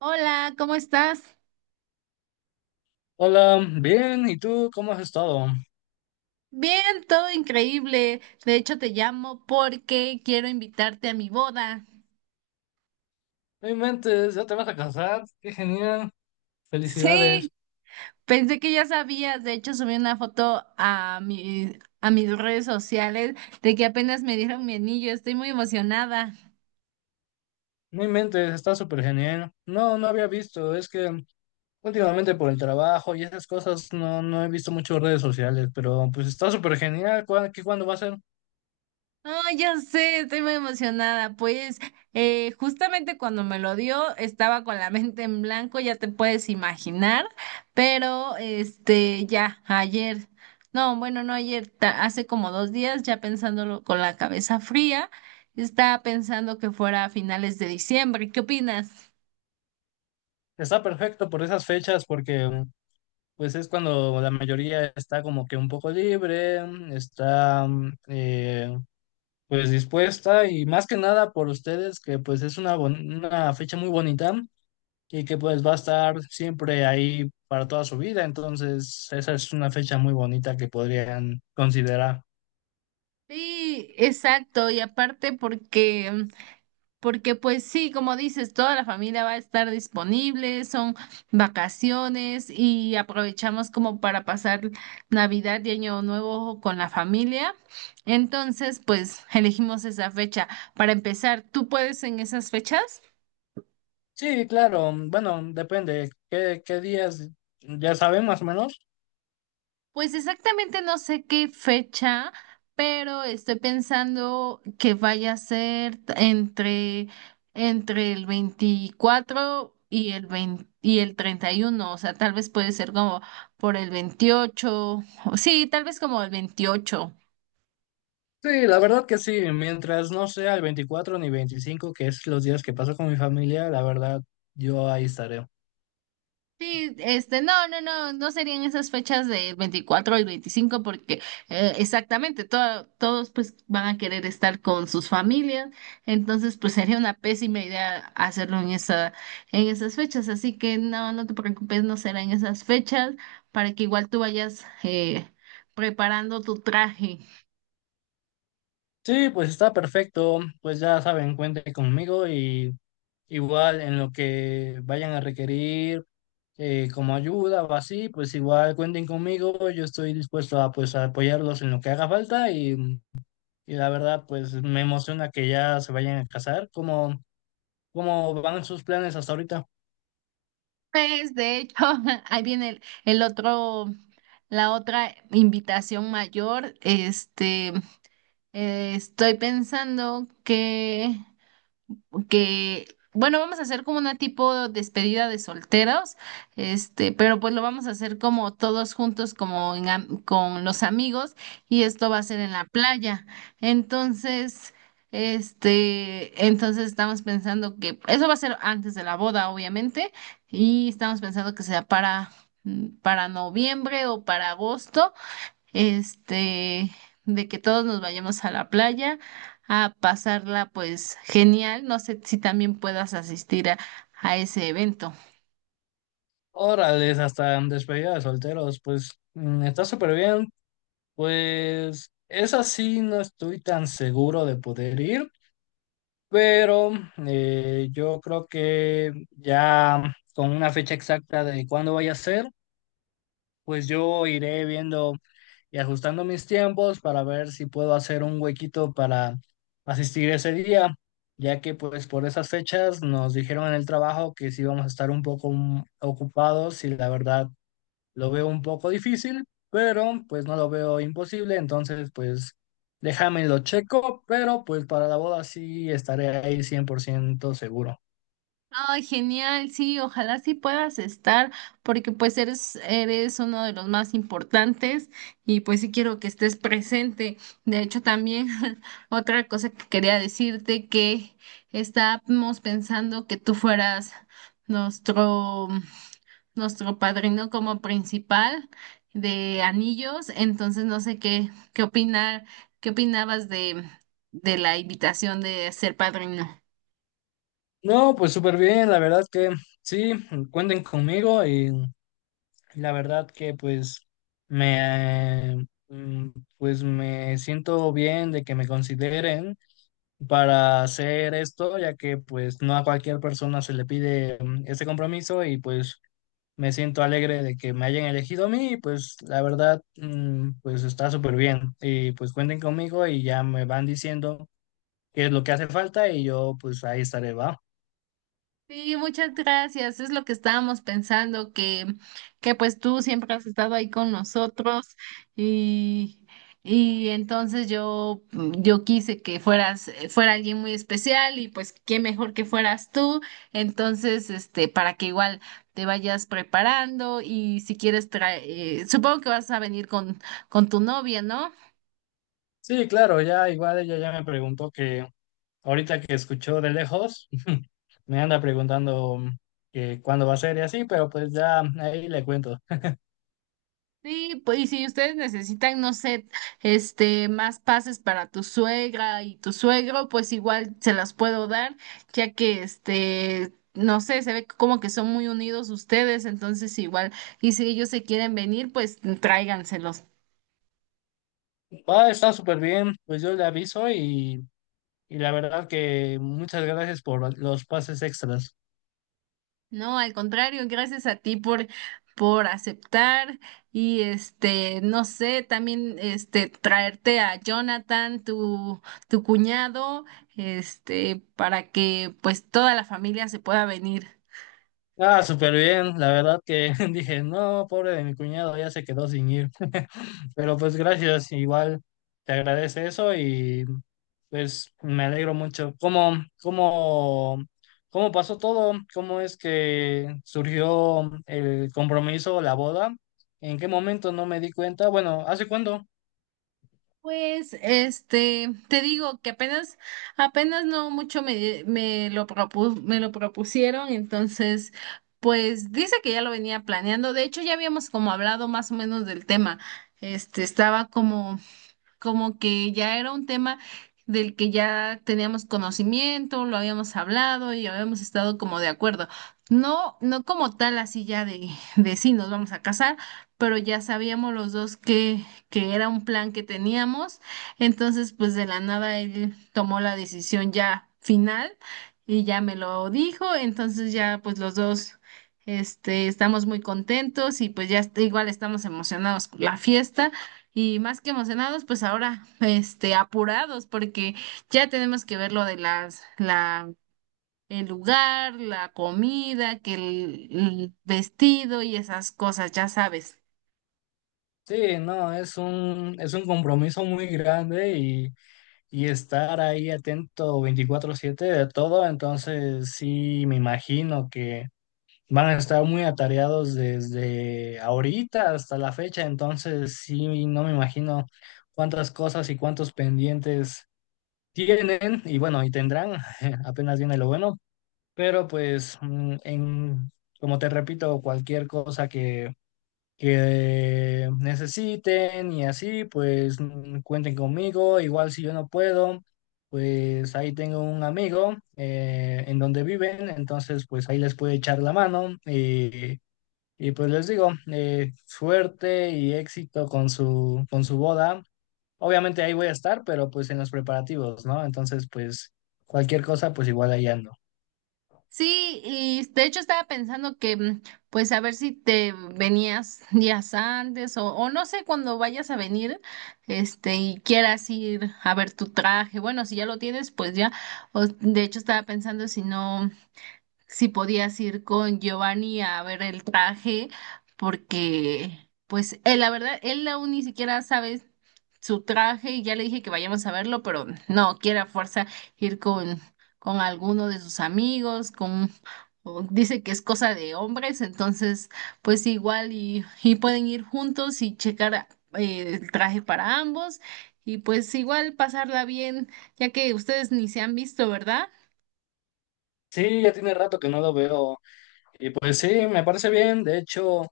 Hola, ¿cómo estás? Hola, bien, ¿y tú cómo has estado? Bien, todo increíble. De hecho, te llamo porque quiero invitarte a mi boda. No inventes, ya te vas a casar, qué genial, felicidades. Sí, pensé que ya sabías. De hecho, subí una foto a mis redes sociales de que apenas me dieron mi anillo. Estoy muy emocionada. No inventes, está súper genial. No, no había visto, es que últimamente por el trabajo y esas cosas no he visto mucho redes sociales, pero pues está súper genial, ¿qué cuándo va a ser? No, ya sé, estoy muy emocionada. Pues justamente cuando me lo dio estaba con la mente en blanco, ya te puedes imaginar, pero ya ayer, no, bueno, no ayer, hace como 2 días ya pensándolo con la cabeza fría, estaba pensando que fuera a finales de diciembre. ¿Qué opinas? Está perfecto por esas fechas porque pues es cuando la mayoría está como que un poco libre, está eh, pues dispuesta y más que nada por ustedes que pues es una, una fecha muy bonita. Y que pues va a estar siempre ahí para toda su vida. Entonces, esa es una fecha muy bonita que podrían considerar. Sí, exacto, y aparte Porque pues sí, como dices, toda la familia va a estar disponible, son vacaciones y aprovechamos como para pasar Navidad y Año Nuevo con la familia. Entonces, pues elegimos esa fecha. Para empezar, ¿tú puedes en esas fechas? Sí, claro, bueno, depende qué, qué días, ya saben más o menos. Pues exactamente no sé qué fecha, pero estoy pensando que vaya a ser entre el 24 y el 20 y el 31. O sea, tal vez puede ser como por el 28. O sí, tal vez como el 28. Sí, la verdad que sí, mientras no sea el 24 ni 25, que es los días que paso con mi familia, la verdad, yo ahí estaré. Sí, no, no, no, no serían esas fechas del 24 al 25 porque exactamente todos pues van a querer estar con sus familias, entonces pues sería una pésima idea hacerlo en en esas fechas, así que no, no te preocupes, no será en esas fechas para que igual tú vayas preparando tu traje. Sí, pues está perfecto. Pues ya saben, cuenten conmigo y igual en lo que vayan a requerir como ayuda o así, pues igual cuenten conmigo. Yo estoy dispuesto a pues a apoyarlos en lo que haga falta y la verdad pues me emociona que ya se vayan a casar. ¿Cómo, cómo van sus planes hasta ahorita? Pues de hecho, ahí viene el otro, la otra invitación mayor, estoy pensando que, bueno, vamos a hacer como una tipo despedida de solteros, pero pues lo vamos a hacer como todos juntos, como con los amigos, y esto va a ser en la playa. Entonces, entonces estamos pensando que eso va a ser antes de la boda, obviamente, y estamos pensando que sea para noviembre o para agosto este, de que todos nos vayamos a la playa a pasarla pues genial. No sé si también puedas asistir a ese evento. Órales, hasta despedida de solteros, pues mm, está súper bien. Pues esa sí no estoy tan seguro de poder ir, pero yo creo que ya con una fecha exacta de cuándo vaya a ser, pues yo iré viendo y ajustando mis tiempos para ver si puedo hacer un huequito para asistir ese día, ya que pues por esas fechas nos dijeron en el trabajo que sí vamos a estar un poco mm, ocupados y la verdad lo veo un poco difícil, pero pues no lo veo imposible, entonces pues déjame lo checo, pero pues para la boda sí estaré ahí 100% seguro. Ay, genial, sí, ojalá sí puedas estar, porque pues eres uno de los más importantes y pues sí quiero que estés presente. De hecho, también otra cosa que quería decirte que estábamos pensando que tú fueras nuestro nuestro padrino como principal de anillos, entonces no sé qué opinar, qué opinabas de la invitación de ser padrino. No, pues súper bien, la verdad que sí, cuenten conmigo y la verdad que pues me, mm, pues me siento bien de que me consideren para hacer esto, ya que pues no a cualquier persona se le pide mm, este compromiso y pues me siento alegre de que me hayan elegido a mí y pues la verdad, mm, pues está súper bien. Y pues cuenten conmigo y ya me van diciendo qué es lo que hace falta y yo pues ahí estaré, ¿va? Sí, muchas gracias. Es lo que estábamos pensando, que pues tú siempre has estado ahí con nosotros y, y entonces yo quise que fuera alguien muy especial y pues qué mejor que fueras tú. Entonces, para que igual te vayas preparando y si quieres traer, supongo que vas a venir con tu novia, ¿no? Sí, claro, ya igual ella ya me preguntó que ahorita que escuchó de lejos, me anda preguntando mm, que cuándo va a ser y así, pero pues ya ahí le cuento. Sí, pues, y si ustedes necesitan, no sé, más pases para tu suegra y tu suegro, pues igual se las puedo dar, ya que no sé, se ve como que son muy unidos ustedes, entonces igual, y si ellos se quieren venir, pues tráiganselos. Va, está súper bien, pues yo le aviso y la verdad que muchas gracias por los pases extras. No, al contrario, gracias a ti por aceptar y no sé, también traerte a Jonathan, tu cuñado, para que pues toda la familia se pueda venir. Ah, súper bien. La verdad que dije, no, pobre de mi cuñado, ya se quedó sin ir. Pero pues gracias, igual te agradece eso y pues me alegro mucho. ¿Cómo, cómo, cómo pasó todo? ¿Cómo es que surgió el compromiso, la boda? ¿En qué momento no me di cuenta? Bueno, ¿hace cuándo? Pues, te digo que apenas, apenas no mucho me lo propusieron, entonces, pues dice que ya lo venía planeando. De hecho, ya habíamos como hablado más o menos del tema. Este, estaba como que ya era un tema del que ya teníamos conocimiento, lo habíamos hablado y habíamos estado como de acuerdo. No, no como tal así ya de sí nos vamos a casar, pero ya sabíamos los dos que era un plan que teníamos. Entonces, pues de la nada él tomó la decisión ya final y ya me lo dijo. Entonces ya pues los dos estamos muy contentos y pues ya igual estamos emocionados por la fiesta. Y más que emocionados, pues ahora, apurados, porque ya tenemos que ver lo de el lugar, la comida, que el vestido y esas cosas, ya sabes. Sí, no, es es un compromiso muy grande y estar ahí atento 24/7 de todo, entonces sí me imagino que van a estar muy atareados desde ahorita hasta la fecha, entonces sí no me imagino cuántas cosas y cuántos pendientes tienen y bueno, y tendrán, apenas viene lo bueno, pero pues mm, en, como te repito, cualquier cosa que necesiten y así, pues mm, cuenten conmigo. Igual si yo no puedo, pues ahí tengo un amigo en donde viven, entonces pues ahí les puedo echar la mano y, pues les digo, suerte y éxito con su boda. Obviamente ahí voy a estar, pero pues en los preparativos, ¿no? Entonces pues cualquier cosa, pues igual ahí ando. Sí, y de hecho estaba pensando pues a ver si te venías días antes o no sé cuando vayas a venir, y quieras ir a ver tu traje. Bueno, si ya lo tienes, pues ya. O, de hecho estaba pensando si no. Si podías ir con Giovanni a ver el traje, porque pues él, la verdad, él aún ni siquiera sabe su traje y ya le dije que vayamos a verlo, pero no, quiere a fuerza ir con alguno de sus amigos, con... o dice que es cosa de hombres, entonces pues igual y pueden ir juntos y checar el traje para ambos y pues igual pasarla bien, ya que ustedes ni se han visto, ¿verdad? Sí, ya tiene rato que no lo veo. Y pues sí, me parece bien. De hecho,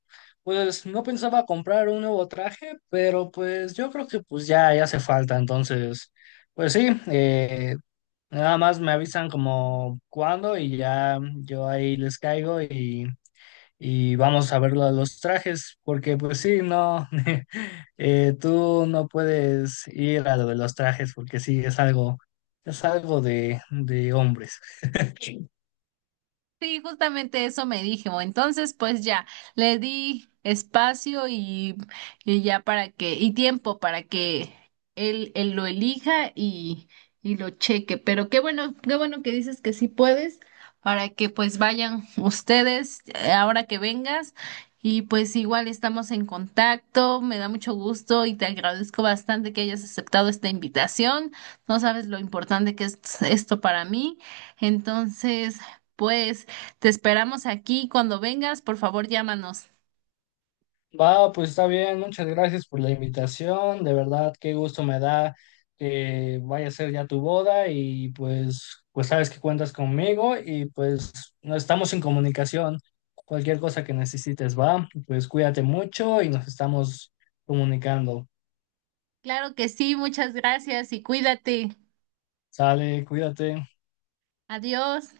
pues no pensaba comprar un nuevo traje, pero pues yo creo que pues ya, ya hace falta. Entonces, pues sí, nada más me avisan como cuándo y ya yo ahí les caigo y vamos a ver lo de los trajes, porque pues sí, no, tú no puedes ir a lo de los trajes porque sí, es algo de hombres. Sí, justamente eso me dijo. Entonces, pues ya, le di espacio y ya y tiempo para que él lo elija y lo cheque. Pero qué bueno que dices que sí puedes, para que pues vayan ustedes ahora que vengas. Y pues igual estamos en contacto, me da mucho gusto y te agradezco bastante que hayas aceptado esta invitación. No sabes lo importante que es esto para mí. Entonces, pues... Te esperamos aquí. Cuando vengas, por favor, llámanos. Va, pues está bien, muchas gracias por la invitación, de verdad, qué gusto me da que vaya a ser ya tu boda y pues, pues sabes que cuentas conmigo y pues no estamos en comunicación, cualquier cosa que necesites, va, pues cuídate mucho y nos estamos comunicando. Claro que sí, muchas gracias y cuídate. Sale, cuídate. Adiós.